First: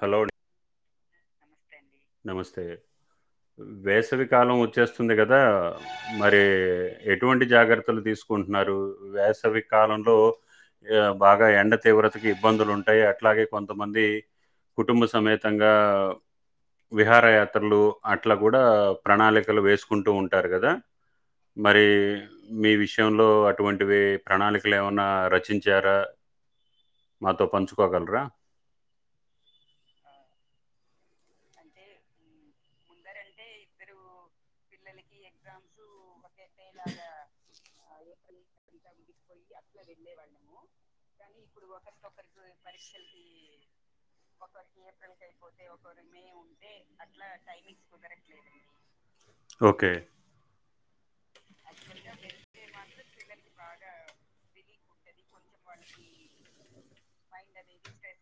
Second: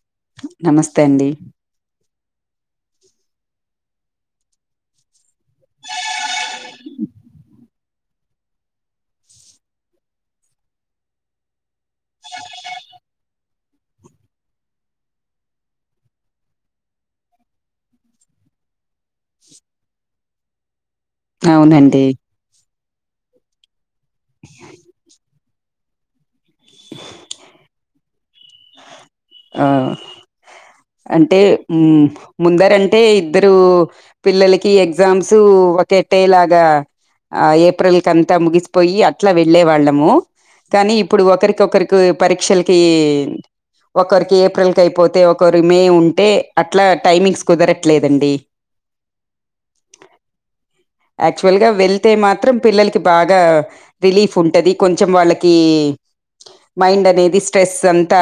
Hello అండి. నమస్తే అండి నమస్తే వేసవికాలం వచ్చేస్తుంది కదా మరి ఎటువంటి నమస్తే అండి వేసవి కరణ్ వచ్చేస్తుంది కదా మరి ఎటువంటి జాగ్రత్తలు తీసుకుంటున్నారు వేసవి కాలంలో బాగా ఎండ తీవ్రతకు ఇబ్బందులు ఉంటాయి అట్లాగే కొంతమంది కుటుంబ సమేతంగా విహారయాత్రలు అట్లా కూడా ప్రణాళికలు వేసుకుంటూ ఉంటారు కదా మరే అవునండి మీ విష వి లో అటువంటి ప్రణాళికలు ఏమన్నా రచించ జర మాతో పంచుకోగలరా ఆ అంటే ఉమ్ ముందరంటే, ఇద్దరు పిల్లలకి ఎగ్జామ్స్ ఒకే. టేలాగా ఆ ఏప్. ఏప్రిల్ కంతా ముగిసిపోయి, అట్లా వెళ్లే వాళ్ళము కానీ ఇప్. ఇప్పుడు ఒకరికొకరికి పరీక్షలకి, ఒకరికి ఏప్రిల్ కైపోతే ఒక్. కోరి మే ఉంటే అట్లా టైమింగ్స్ కుదరట్లేదండి. ఓకే. ఆక్చువల్ గా వెల్తే మాత్రం, పిల్లలకి బాగ రిలీఫ్ ఉంటది. ది కొంచం వాళ్ళక్. కీ, మైండ్ అనేది స్ట్రెస్ అంతా,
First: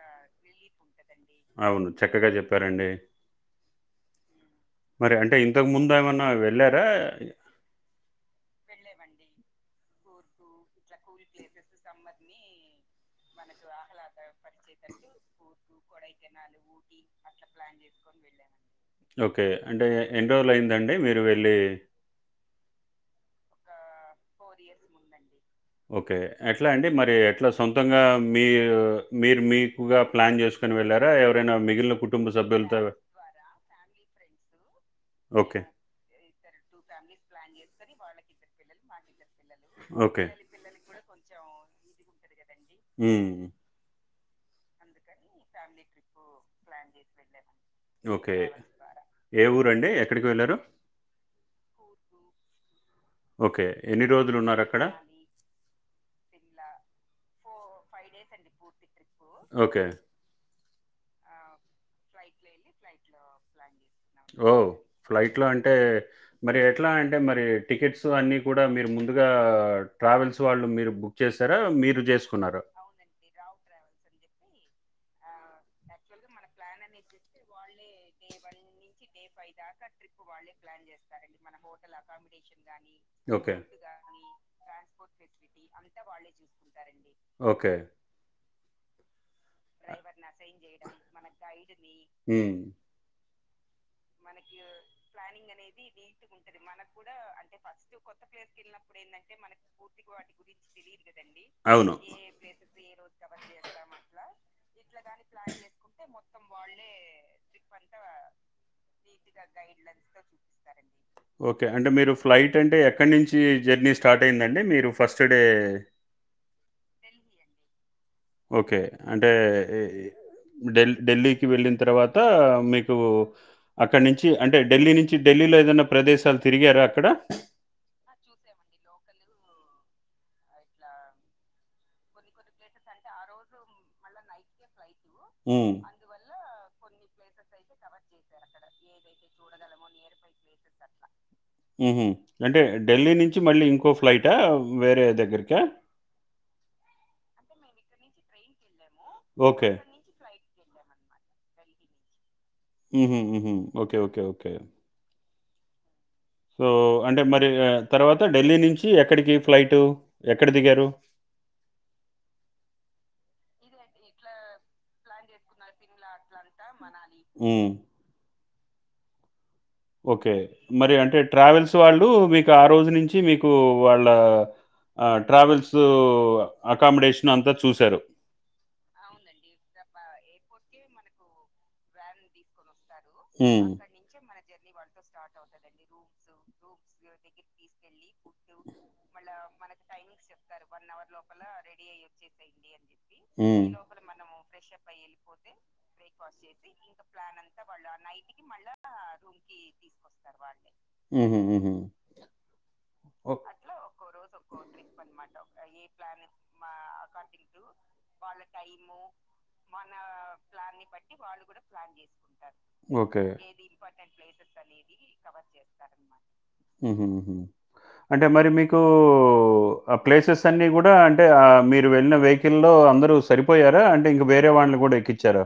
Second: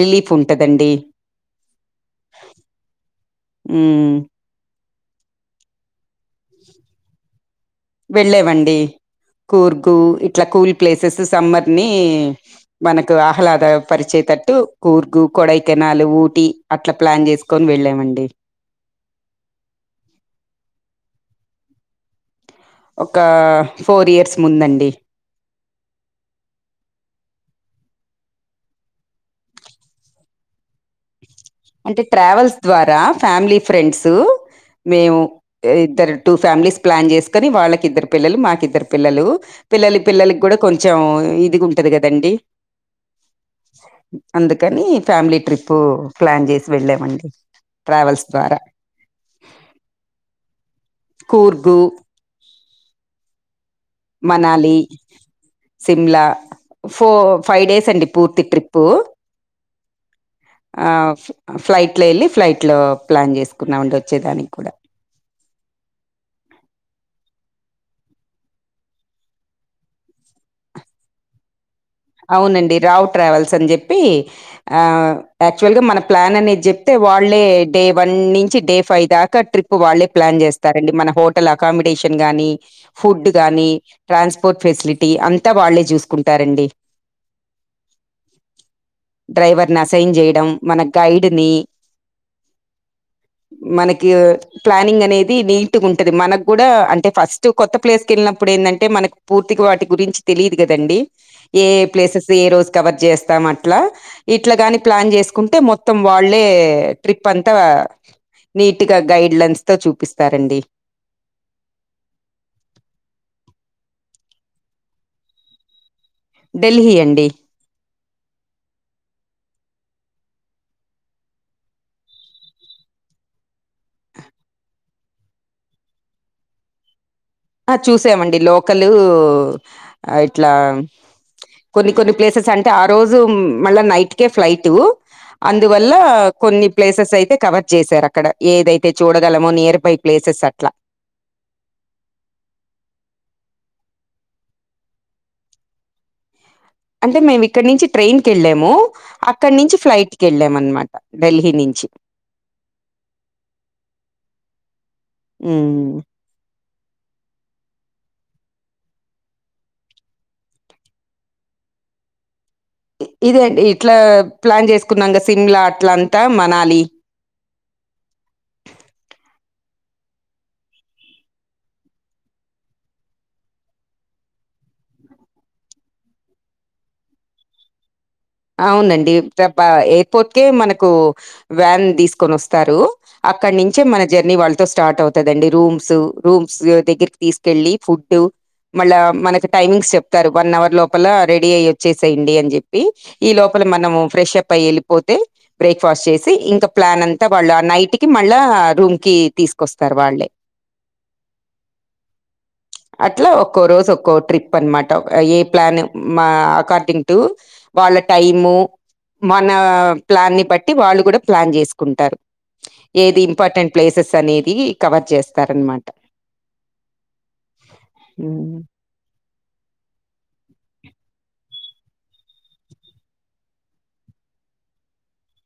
రిలీఫ్ ఉంటదండి. అవును చక్కగా చెప్పారండి. ఉమ్. మరి అంటే ఇంతక్ ముందు ఏమన్నా వెళ్ళారా. వెళ్ళేవండి కూర్గ్. కు ఇట్లా కూల్. ప్లేసెస్ సమ్మర్ని. మనకు ఆహ్లాద పరిచయ తట్. కు కూర్గు, కొడై. కేనాలు, ఊటి, అట్లమ్. ఓకే, అంటే ఎన్ని రోజులు అయిందండి మీరు వెల్. ప్లే. ఒక ఫోర్ ఇయర్స్ ముందండి. ఓకే ఎట్లా అండి మరి, ఎట్లా సొంతంగా మీ, మీర్ మీకుగా ప్లాన్ జేస్. అంటే ట్రావెల్స్ ద్వారా, ఫ్యామిలీ ఫ్రెండ్స్, మేము ఓకే. ఇద్దరు, టూ ఫ్యామిలీ ప్లాన్ జేసుకోని వాళ్ళకి. ఇద్దర్ పిల్లలు, మాకిద్దరు పిల్లలు. పిల్లల, ఓకే. పిల్లలకి గూడా కొంచెం ఇద్. ఎదిగు ఉంటంది కదండి హ్మ్ అందుకని ఫ్యామిలీ ట్రిప్. పూ ప్లాన్ చేసి వెళ్ళామండి. Travels okay. ద్వారా ఏ ఊరండి, ఎక్కడికి వెళ్ళారు. కూర్గు. ఓకే. ఎన్ని మనాలి, రోజులున్నారక్కడ? సిమ్లా. ఫో, ఫైవ్ డేస్ అండి, పూర్తి ట్రిప్పు. ఓకే. ఆ ఫ్లై ఫ్లైట్ లో ఎళ్ళి, ఫ్లైట్ లో ప్లాన్ చేసుకున్నామండి. [unintelligible] ఓ కూడా ఫ్లైట్ లో అంటే, మరి ఎట్లా అంటే మరి. టికెట్స్ అన్ని కూడా మీరు ముందుగా, ట్రావెల్స్ వాళ్ళు, మీరు బుక్ చేసారా, మీర్. అవునండి, రావు ట్రావెల్స్ అని జేప్పి. ఆ యాక్చువల్ గా మన ప్లాన్ అనేది చెప్తే వాళ్ళే డే వన్ నుంచి డే ఫైవ్ దాకా ట్రిప్ వాళ్ళే ప్లాన్ చేస్తారండి మన హోటల్ అకామిడేషన్ గానీ ఫుడ్ ఓకే. గాని ట్రాన్స్పోర్ట్ ఫెసిలిటీ అంతా వాళ్ళే చూసుకుంటారండి ఓకే డ్రైవర్ ని అసైన్ చేయడం మన గైడ్ ని హ్మ్. మనకి ప్లానింగ్ అనేది నీట్గా ఉంటది మనకు కూడా అంటే ఫస్ట్ కొత్త ప్లేస్ క వెళ్ళినప్పుడు ఏంటంటే మనకు పూర్తిగా వాటి గురించి తెలియదు కదండి ఏ అవును. ప్లేసెస్ ఏ రోజు కవర్ చేస్తాం అట్లా ఇట్లా ని ప్లాన్ చేసుకుంటే మొత్తం వాళ్ళే ట్రిప్ అంతా నీట్ గా గైడ్ లైన్స్ తో చూపిస్తారండి ఓకే అంటే మీరు ఫ్లైట్ అంటే ఎక్కడి నుంచి జర్నీ స్టార్ట్ అ అయిందండి మీరు ఫస్ట్ డే ఢెల్హి అండి ఓకే అంటే ఢిల్లీకి వెళ్ళిన తర్వాత మీకు అక్కడి నుంచి అంటే ఢిల్లీ నుంచి ఢిల్లీలో ఏదైన్నా ప్రదేశాలు తిరిగారా అక్కడ ఆ చూసామండి లోకల్ ఇట్లా కొన్ని కొన్ని ప్లేసెస్ అంటే ఆ రోజు మళ్ళా నైట్కే ఫ్లైట్ హ్మ్. అందువల్ల కొన్ని ప్లేసెస్ అయితే కవర్ చేసారు అక్కడ ఏదైతే చూడగలమో నియర్ బై ప్లేసెస్ అట్లా హ్మ్ అంటే ఢిల్లీ నుంచి మళ్ళీ ఇంకో ఫ్లైటా వేరే దగ్గరికా అంటే మేము ఇక్కడ నుంచి ట్రైన్ కేళ్ళాము అక్కడ ఓకే. నుంచి ఫ్లైట్కి వెళ్ళాం అనమాట ఢిల్లీ నుంచి ఓకే ఓకే ఓకే ఆ సో అంటే మరి తర్వాత ఢిల్లీ నుంచి ఎక్కడికి ఫ్లైటు ఎక్కడ దిగారు ఇదేండి ఇట్లా ప్లాన్ చేసుకున్నాంగా సిమ్లా అట్లంతా మనాలి హ్మ్ ఓకే మరి అంటే ట్రావెల్స్ వాళ్ళు మీకు ఆ రోజు నుంచి మీకు వాళ్ళ ట్రావెల్స్ అకామిడేషన్ అంతా చూశారు అవునండి తప్ప అయిపోతేక మన వ్యాన్ తీసుకొని వస్తారు అక్కడ హ్మ్. నుంచే మన జర్నీ వాళ్ళ స్టార్ట్ అవుతందండి రూమ్స్ రూమ్స్ దగ్గరికి తీసుకెళ్ళలి ఫుడ్ మళ్ళా మనకి టైమింగ్స్ చెప్తారు వన్ అవర్ లోపల రెడీ అయి వచ్చేసేయండి అని చెప్పి ఈ లోపల హ్మ్. మనము ఫ్రెష్ అప్ వెళ్ళిపోతే బ్రేక్ఫాస్ట్ చేసి ఇంకా ప్లాన్ అంత వాళ్ళు ఆ నైట్ కి మళ్ళా రూమ్ కి తీసుకొస్తారు వాళ్ళే హుహు. హుహు. అట్లా ఓ ఒక్కో రోజు ఒక్కో ట్రిప్ అనమాట ఏ ప్లాన్ మా అకార్డింగ్ టు వాళ్ళ టైము మన ప్లాన్ని ని బట్టి వాళ్ళు కూడా ప్లాన్ చేసుకుంటారు ఏది ఓకే. ఇంపార్టెంట్ ప్లేసెస్ అనేది కవర్ చేస్తారన్నమాట హుహు. ఓ ఆ ప్లేసెస్ అన్ని కూడా అంటే ఆ మీరు వెళ్ళిన వెహికల్ల్ లొ అందరు సరిపోయారా అంటే ఇంక వేరే వాళ్ళని కూడా ఎక్కించారా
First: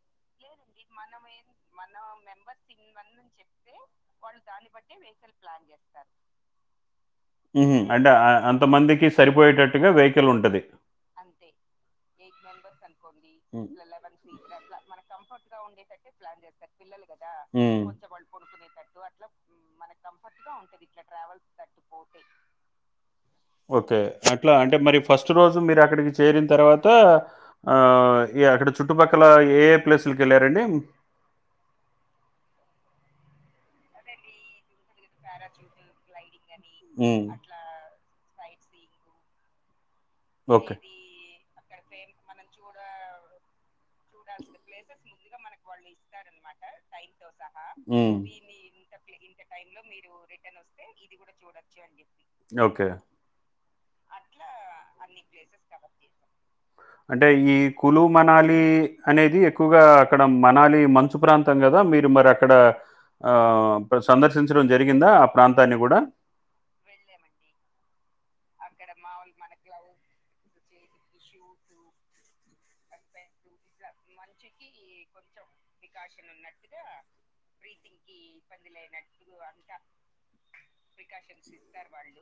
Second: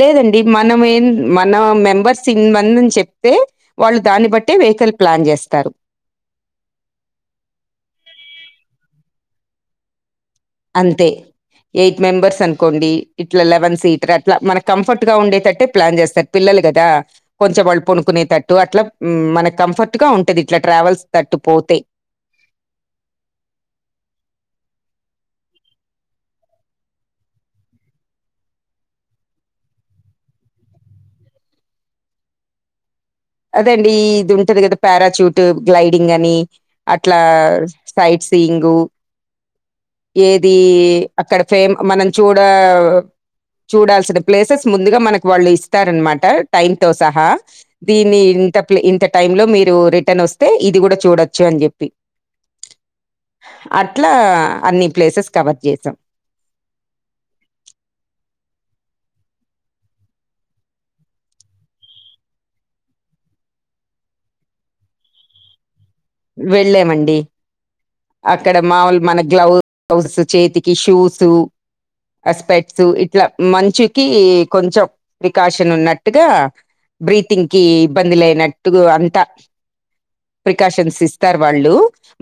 లేదండ్ ఇది మనం ఎంద్ మన మెంబర్స్ ఇంత మంది అని చెప్తే వాళ్ళు దాన్ని బట్టే వెహికల్ ప్లాన్ చేస్తారు ఉహు అంటే అంత మందికి సరిపోయేటట్టుగా వె అంతే ఎయిట్ మెంబర్స్ అంత్ కొండి ఇట్లా లెవెన్ సీటర్ అట్లా మన కంఫర్ట్ గా ఉండేటట్టే ప్లాన్ చేస్తారు పిల్లలు కదా కొంచెం మ్మ్. వాళ్ళు పనుకునేటట్టు అట్లా మనకి కంఫర్ట్ గా ఉంటది ఇట్లా ట్రావెల్స్ తట్టు పోతే ఓకే అట్లా అంటే మరి ఫస్ట్ రోజు మీరు అక్కడికి చేరిన తర్వాత ఆ ఇ అక్కడ చుట్టుపక్కల ఏ ఏ ప్లేసులక వెళ్ళారండి అదే అండి ఇది ఉంటదిగద పారాషూట్ గ్లైడింగ్ అని అట్లా మ్మ్. సైట్స్ తీంగు ఏది అక్కడ ఫేమ్ మనం చూడ చూడాల్సిన ప్లేసెస్ ముందుగా మనకు వాళ్ళు ఇస్తారనమాట టైమ్ తో సహా మ్మ్. దీన్ని ఇంత ఇంత టైం లో మీరు రిటర్న్ వస్తే ఇది కూడా చూడచ్చు అని చెప్పి ఇది ఓకే అట్లా అన్ని ప్లేసెస్ కవర్ చేసాం అంటే ఈ కులు మనాలి అనేది ఎక్కువగా అక్కడ మనాలి మంచు ప్రాంతం కదా మీరు మరి అక్కడ ఆ సందర్శించడం జరిగిందా ఆ ప్రాంతాన్ని కూడా వెళామండి. అక్కడ మాముూలు మన గ్లౌస్ చేతికి షూస్ అ స్పెట్స్ ఇట్లా మంచుకి కొంచెం ప్రికాషన్ ఉన్నట్టుగా బ్రీతింగ్ కి ఇబ్బంది లేన టుగొ అంత ప్రికాషన్స్ సిస్తార్ వాళ్ళు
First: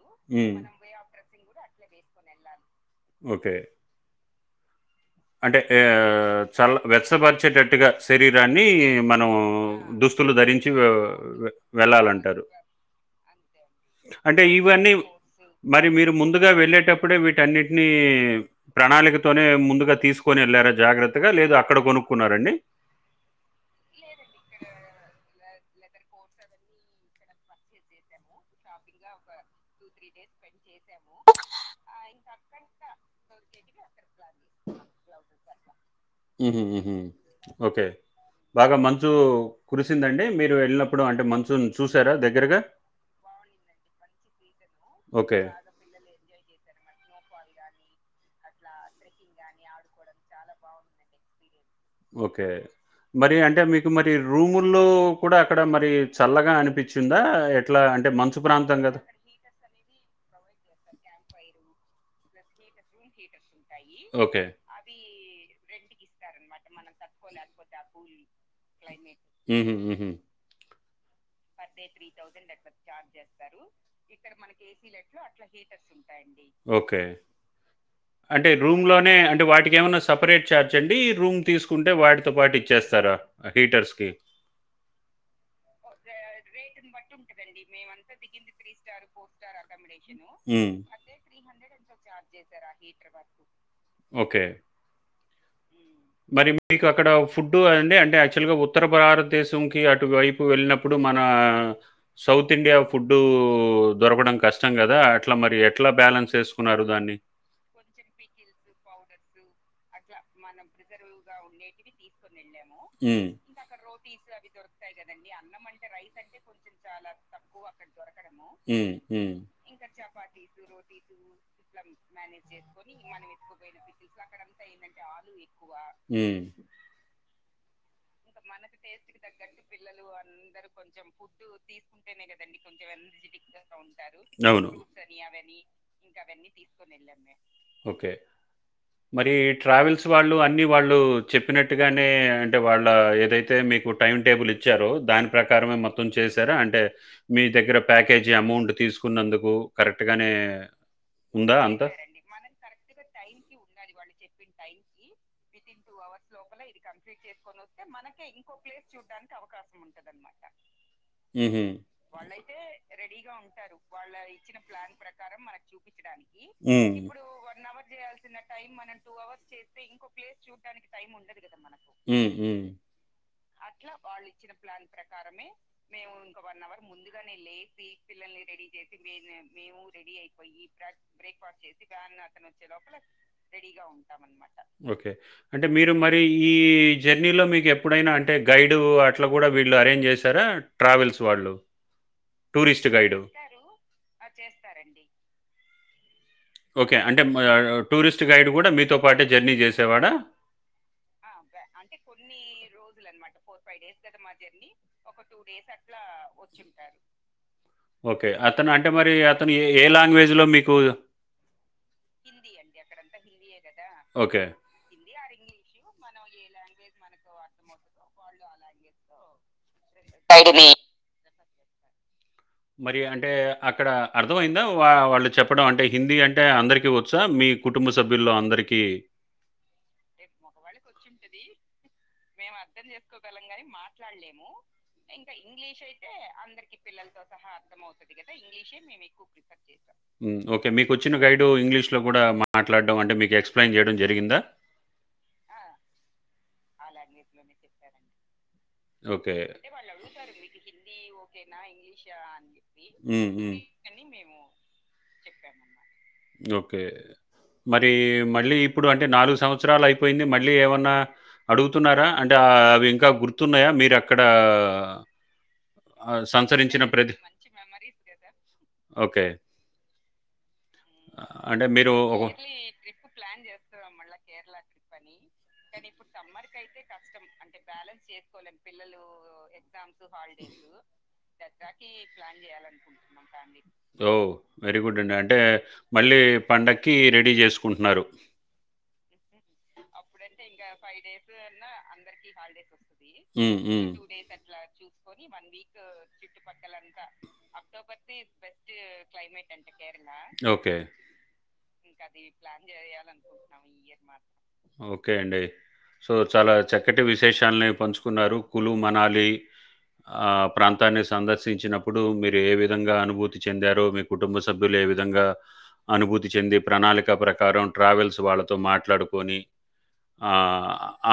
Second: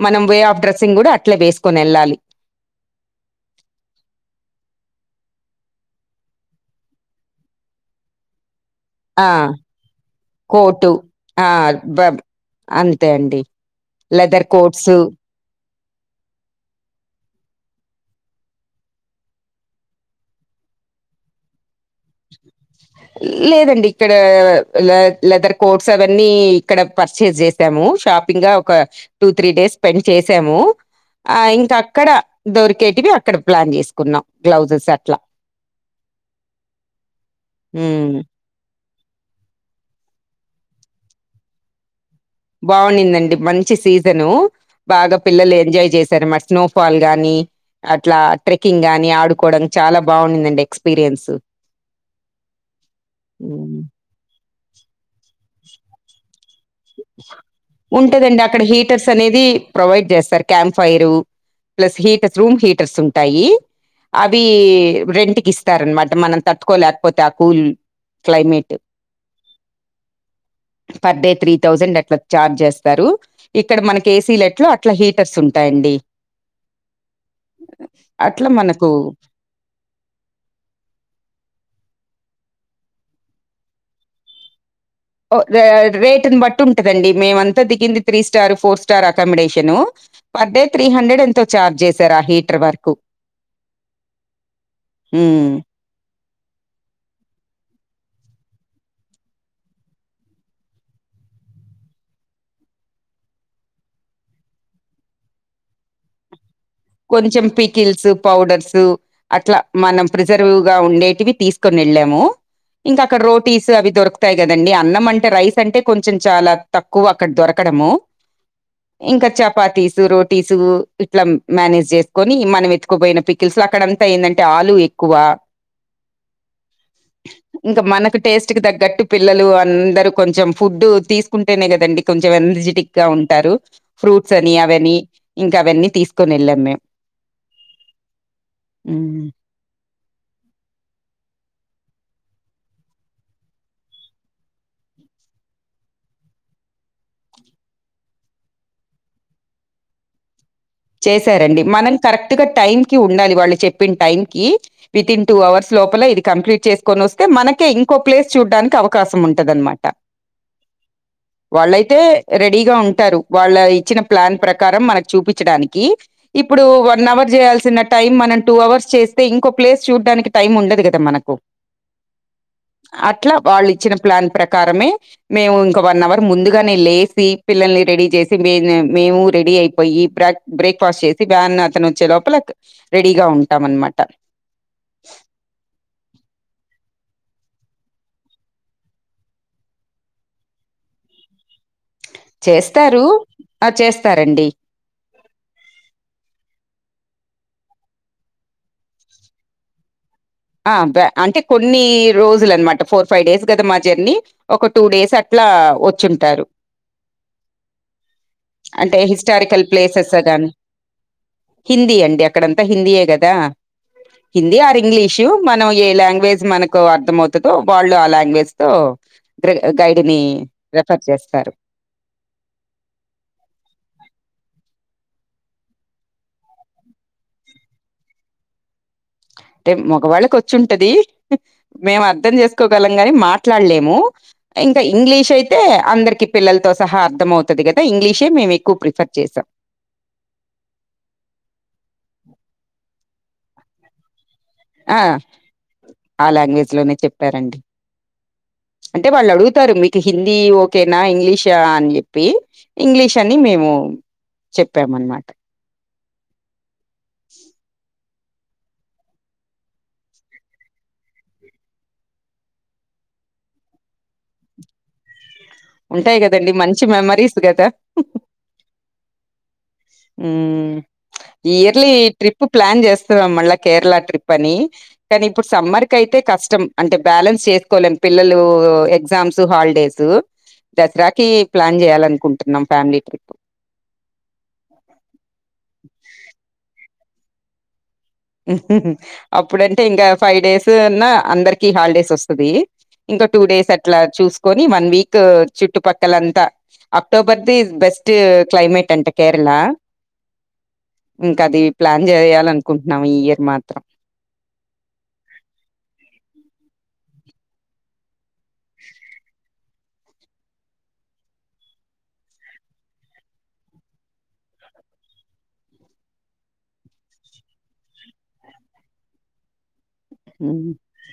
మనం వే హ్మ్. ఆఫ్ డ్రెస్సింగ్ కూడా అట్లే వేసుకొని వెళ్ళాలి. ఓకే. అంటే ఆ చాలా వెచ్చపరిచేటట్టుగా శరీర ఆ మనం దుస్తులు ధరించి కోటు ఆ బ వెళ్ళాలంటారు అంతే అండి అంటే లెదర్ ఇవన్నీ కోట్స్ మరి మీరు ముందుగా వెళ్ళేటప్పుడే వీటన్నిటిని ప్రణాళికతోనే ముందుగా తీసుకుని వెళ్ళారా జాగ్రత్తగా లేద లేదండి ఇక్కడ లెదర్ కో అవన్నీ ఇక్కడ పర్చేస్ చేసాము షాపింగ్ గా ఒక టూ త్రీ డేస్ స్పెండ్ చేసాము. ఇంకా అక్కడ దొరికేటివి అక్కడ ప్లాన్ చేసుకున్నాం గ్లౌజెస్ అట్లా మ్మ్ మ్ హ్మ్. బాగా కురిసిందండి మీరు వెళ్ళినప్పుడు అంటే మంచునుచూసి బాగున్నిందండి మంచి సీజను బాగా ఓకే. పిల్లలు ఎంజాయ్ చేశారు. మారి స్నోఫాల్ గాని అట్లా ట్రెక్కింగ్ గాని ఆడుకోవడం చాలా బాగుందండి ఎక్స్పీరియన్స్ ఓకే మరి అంటే మీకు మరి రూమ్ నో ఎట్లా అంటే మంచు ఉంటదండి అక్కడ ప్రాంతం గదా! హీటర్స్ అనేది ప్రొవైడ్ చేస్తారు. క్యాంప్ ఫైరు ప్లస్ హీ రూమ్ హీటర్స్ ఉంటాయి ఓకే. అవి రెంట్కి అనమాట మనం తట్టుకోలేక ఉహ్ ఉహ్ పర్ డే త్రీ థౌజండ్ అట్లా చార్జ్ చేస్తారు ఇక్కడ మనకి ఏసీలెట్లో అట్లా హీటర్స్ ఉంటాయండి అట్లా అంటే రూమ్ మనకు లోనే అంటే వాటికి ఏమన్నా సపరేట్ చార్జ్ అండి రూమ్ తీసుకుంటే వాటి తో పాటు ఇచ్చేస్తారా హీటర్స్కి ఓ రేటుని బట్టి ఉంటుదండి. మేమ అంతా దిగింది three star four star accommodation per day హ్మ్. త్రీ హండ్రెడ్ ఎంతో ఛార్జ్ చేశారు. ఆ హీటర్ వరకు ఓకే. హ్మ్ మరి మీకు అక్కడ ఫుడ్డు అండి అంటే యాక్చువల్ గా ఉత్తర భారతదేశంకి అటువైపు వెళ్ళినప్పుడు మన సౌత్ ఇండియా ఫుడ్డు దొరకడం కష్టం. కదా అట్లా మరి ఎట్లా బ్యాలెన్స్ చేసు కొంచెం పీకిల్స్ పౌడర్స్ అట్లా మనం ప్రిజర్వ్ గా ఉండేటివి తీసుకొని వెళ్ళాము ఇంకా అక్కడ హ్మ్. రోటీస్ అవి దొరకు కదండి అన్నం అంటే రైస్ అంటే కొంచెం చాలా తక్కువ అక్కడ దొరకడము హ్మ్. ఇంకా హ్మ్. చపాతీ స్ రోటీస్ ఇట్లా మేనేజ్ చేసుకుని మనం ఎత్తుకుపోయిన పికిల్స్ అక్కడంతా ఏంది అంటే ఆలు ఎక్కువ హ్మ్. ఇంకా మనకు టేస్ట్ కు తగ్గట్టు పిల్లలు కొంచెం ఫుడ్ తీసుకుంటేనే కదండీ కొంచెం ఎనర్జిటిక్ గా ఉంటారు ఫ్రూట్స్ అని అవి అని ఇంకా అవి అన్ని ఒకే హ్మ్. మరి ట్రావెల్స్ అని వాళ్ళు చెప్ డేఫినెట్ గానే అంటే వాళ్ళ ఏదైతే మీకు టైం టేబుల్ ఇచ్చారు దాని ప్రకారమే మొత్తం చేసారా అంటే మీ దగ్గర ప్యాకేజీ అమౌంట్ తీసుకున్నందుకు కరెక్ట్ గానే చేశారండి మనం కరెక్ట్ గా టైమ్ కి ఉండాలి వాళ్ళు చెప్ టైమ్ కి వితిన్ టూ అవర్స్ లోపల ఇది కంప్లీట్ చేసుకొని వస్తు హ్మ్ ఉంటదనమాట వాళ్ళైతే రెడీగా ఉంటారు వాళ్ళ ఇచ్చిన ప్లాన్ ప్రకారం మనకు ఉ చూపించడానికి ఇప్పుడు వన్ అవర్ చేయాల్సిన టైమ్ మనం టూ అవర్స్ చేస్తే ఇంకో ప్లేస్ చూడ్డానికి టైమ్ ఉండదు. కదా మనకు ఉమ్, ఉమ్. అట్లా వాళ్ళు ఇచ్చిన ప్లాన్ ప్రకారమే మేము ఇంకా వన్ అవర్ ముందుగానే లేసి పిల్లల్ని రెడీ చేసి మే మేము రెడీ అయిపోయి ప్ర రెడీగా ఉంటాం అనమాట ఒకే అంటే మీరు అంటే ఈ జర్నీలో మీకు ఎప్పుడైనా అంటే గైడు అట్లా కూడా వీళ్ళు అరేంజ్ చేశారా ట్రావెల్స్ వాళ్ళు టూరిస్ట్ చేస్తారు గైడ్ ఆ చేస్తారండి ఓకే అంటే టూరిస్ట్ గైడ్ కూడా మీతో పాటే జర్నీ చేసేవాడా అ బ్యా అంటే కొన్ని రోజులు అనమాట ఫోర్ ఫైవ్ డేస్ కదా మా జర్నీ ఒక టూ డేస్ అట్లా వచ్చింటారు ఓకే అతను అంటే మరి అతను హిస్టారికల్ ఏ ఏ ప్లేసెస్ లాంగ్వేజ్లో గాని మీకు హిందీ అండి అక్కడంతా హిందీయే కదా ఓకే హిందీ ర్ ఇంగ్లీష్ ష మనం ఏ లాంగ్వేజ్ మనకు అర్థమవుతుందో వాళ్ళు ఆ లాంగ్వేజ్ తో గైడ్ ని రెఫర్ చేస్తారు మరి అంటే అక్కడ అర్ధమయిందా వా చెప్పడం అంటే హిందీ అంటే అందరిక వచ్చా మీ కుటుంబ సభ్యుల్లో అందరికీ అంటే మగవాళ్ళకి వచ్చుంటది మేము మేము అర్థం చేసుకోగలం గాని చేసుకోకలుగుతం కానీ మాట్లాడలేము మాట్లాడాంము ఇంకా ఇంగ్లీష్ ఇంకా అయితే ఇంగ్లీష్ అయతే అందరికి పిల్లలతో అందరకీ సహా పిల్లలతో అర్థం సహా అవుతది కదా అర్థమవుతుంది ఇంగ్లీషే కథ మేము ఇంగ్లీష్ ఎక్కువ ప్రిఫర్ ఏకువ చేసాం ప్రిఫర్ చేస్తాం ఒక మేక్ వచ్చిన గైడ్ ఇంగ్లీష్ లో గూడా మాట్లాడడం అంటే మీకు ఎక్స్ప్రెస్ యిన్ చేయడం జరిగిందా ఆ ఆ లాంగ్వేజ్ లోనే చెప్పారు తథ్యా అంటే వాళ్ళు ఓకే. అడుగుతారు మీకు హిందీ ఓకేనా ఇంగ్లీషా అని చెప్పి ఇంగ్లీష్ హ్మ్. అని హ్మ్. మేము చెప్పాము అనమాట ఓ ఓకే మరి మరి మళ్ళీ ఇప్పుడు అంటే నాలుగు సంవత్సరాలు అయిపోయింది మళ్ళీ ఏమన్నా అడుగుతున్నారా అంటే అవి ఇంకా గుర్ వతున్నాయా మీరు అక్కడ ఉంటాయి కదండి మంచి మెమరీస్ కదా ఓకే. హ్మ్. ఆహ్, అంటే ఇయర్లీ మీరు ఒక ట్రిప్ ప్లాన్ చేస్తున్నాం మళ్ళ కేరళ ట్రిప్ అని కానీ అప్పుడు సమ్మర్ క అయితే కష్టం అంటే బ్యాలెన్స్ చేసుకోలేము పిల్లలు ఎగ్జామ్స్ హాలిడేస్ దసరాకి ప్లాన్ చేయాలనుకుంటున్నాం ఫ్యామిలీ ట్రిప్ ఓ వెరీ గుడ్ అండి అంటే మళ్ళీ పండగ కి రెడీ చేసుకుంటున్నారు అప్పుడు అ ఇంకా ఫైవ్ డేస్ అన్నా అందరికి హాలిడేస్ వస్తుంది ఇంకా టూ హ్మ్. ఒక డేస్ హ్మ్. అట్లా చూసుకని వన్ వీక్ చుట్టుపక్కలంతా అక్టోబర్ది బెస్ట్ క్లైమేట్ అంట కేరళ ఓకే. ఇంకా అది ప్లాన్ చేయాలనుకుంటు చేయాలని అనుకున్నాం ఏ ఇయర్ మాత్రం ఓకే అండి సో చ చాలా చక్కటి విశేషాలని పంచుకున్నారు కల్లూ మనాలీ ప్రాంతాన్ని సందర్శించినప్పుడు మీరు ఏ విధంగా అనుభూతి చెందారో మీ కుటుంబ సభ్యులు ఏ విధంగా అనుభూతి చెంది ప్రణాళిక ప్రకారం ట్రావెల్స్ వాళ్ళతో మాట్లాడుకొని ఆ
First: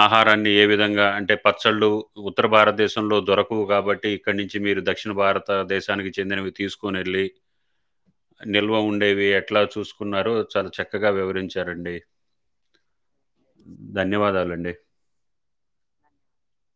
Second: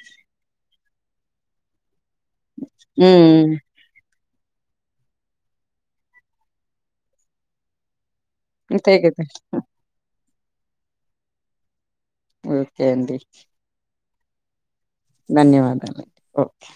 ఆహారాన్ని ఏవి విధంగా అంటే పచ్చళ్ళు ఉత్తర భారతదేశంలో ఉమ్ దొరకువు కాబట్టి ఇక్కడి నుంచి మీరు దక్షిణ భారతదేశానికి చెందినవి తీసుకొనిళ్ళి నిల్వ అంతే కదా ఉండేవి ఎట్లా చూసుకున్నారు చాలా చక్కగా వివరించారండి ఉ ఏంటి ధన్యవాదాలండి ధన్యవాదాలు ఓకే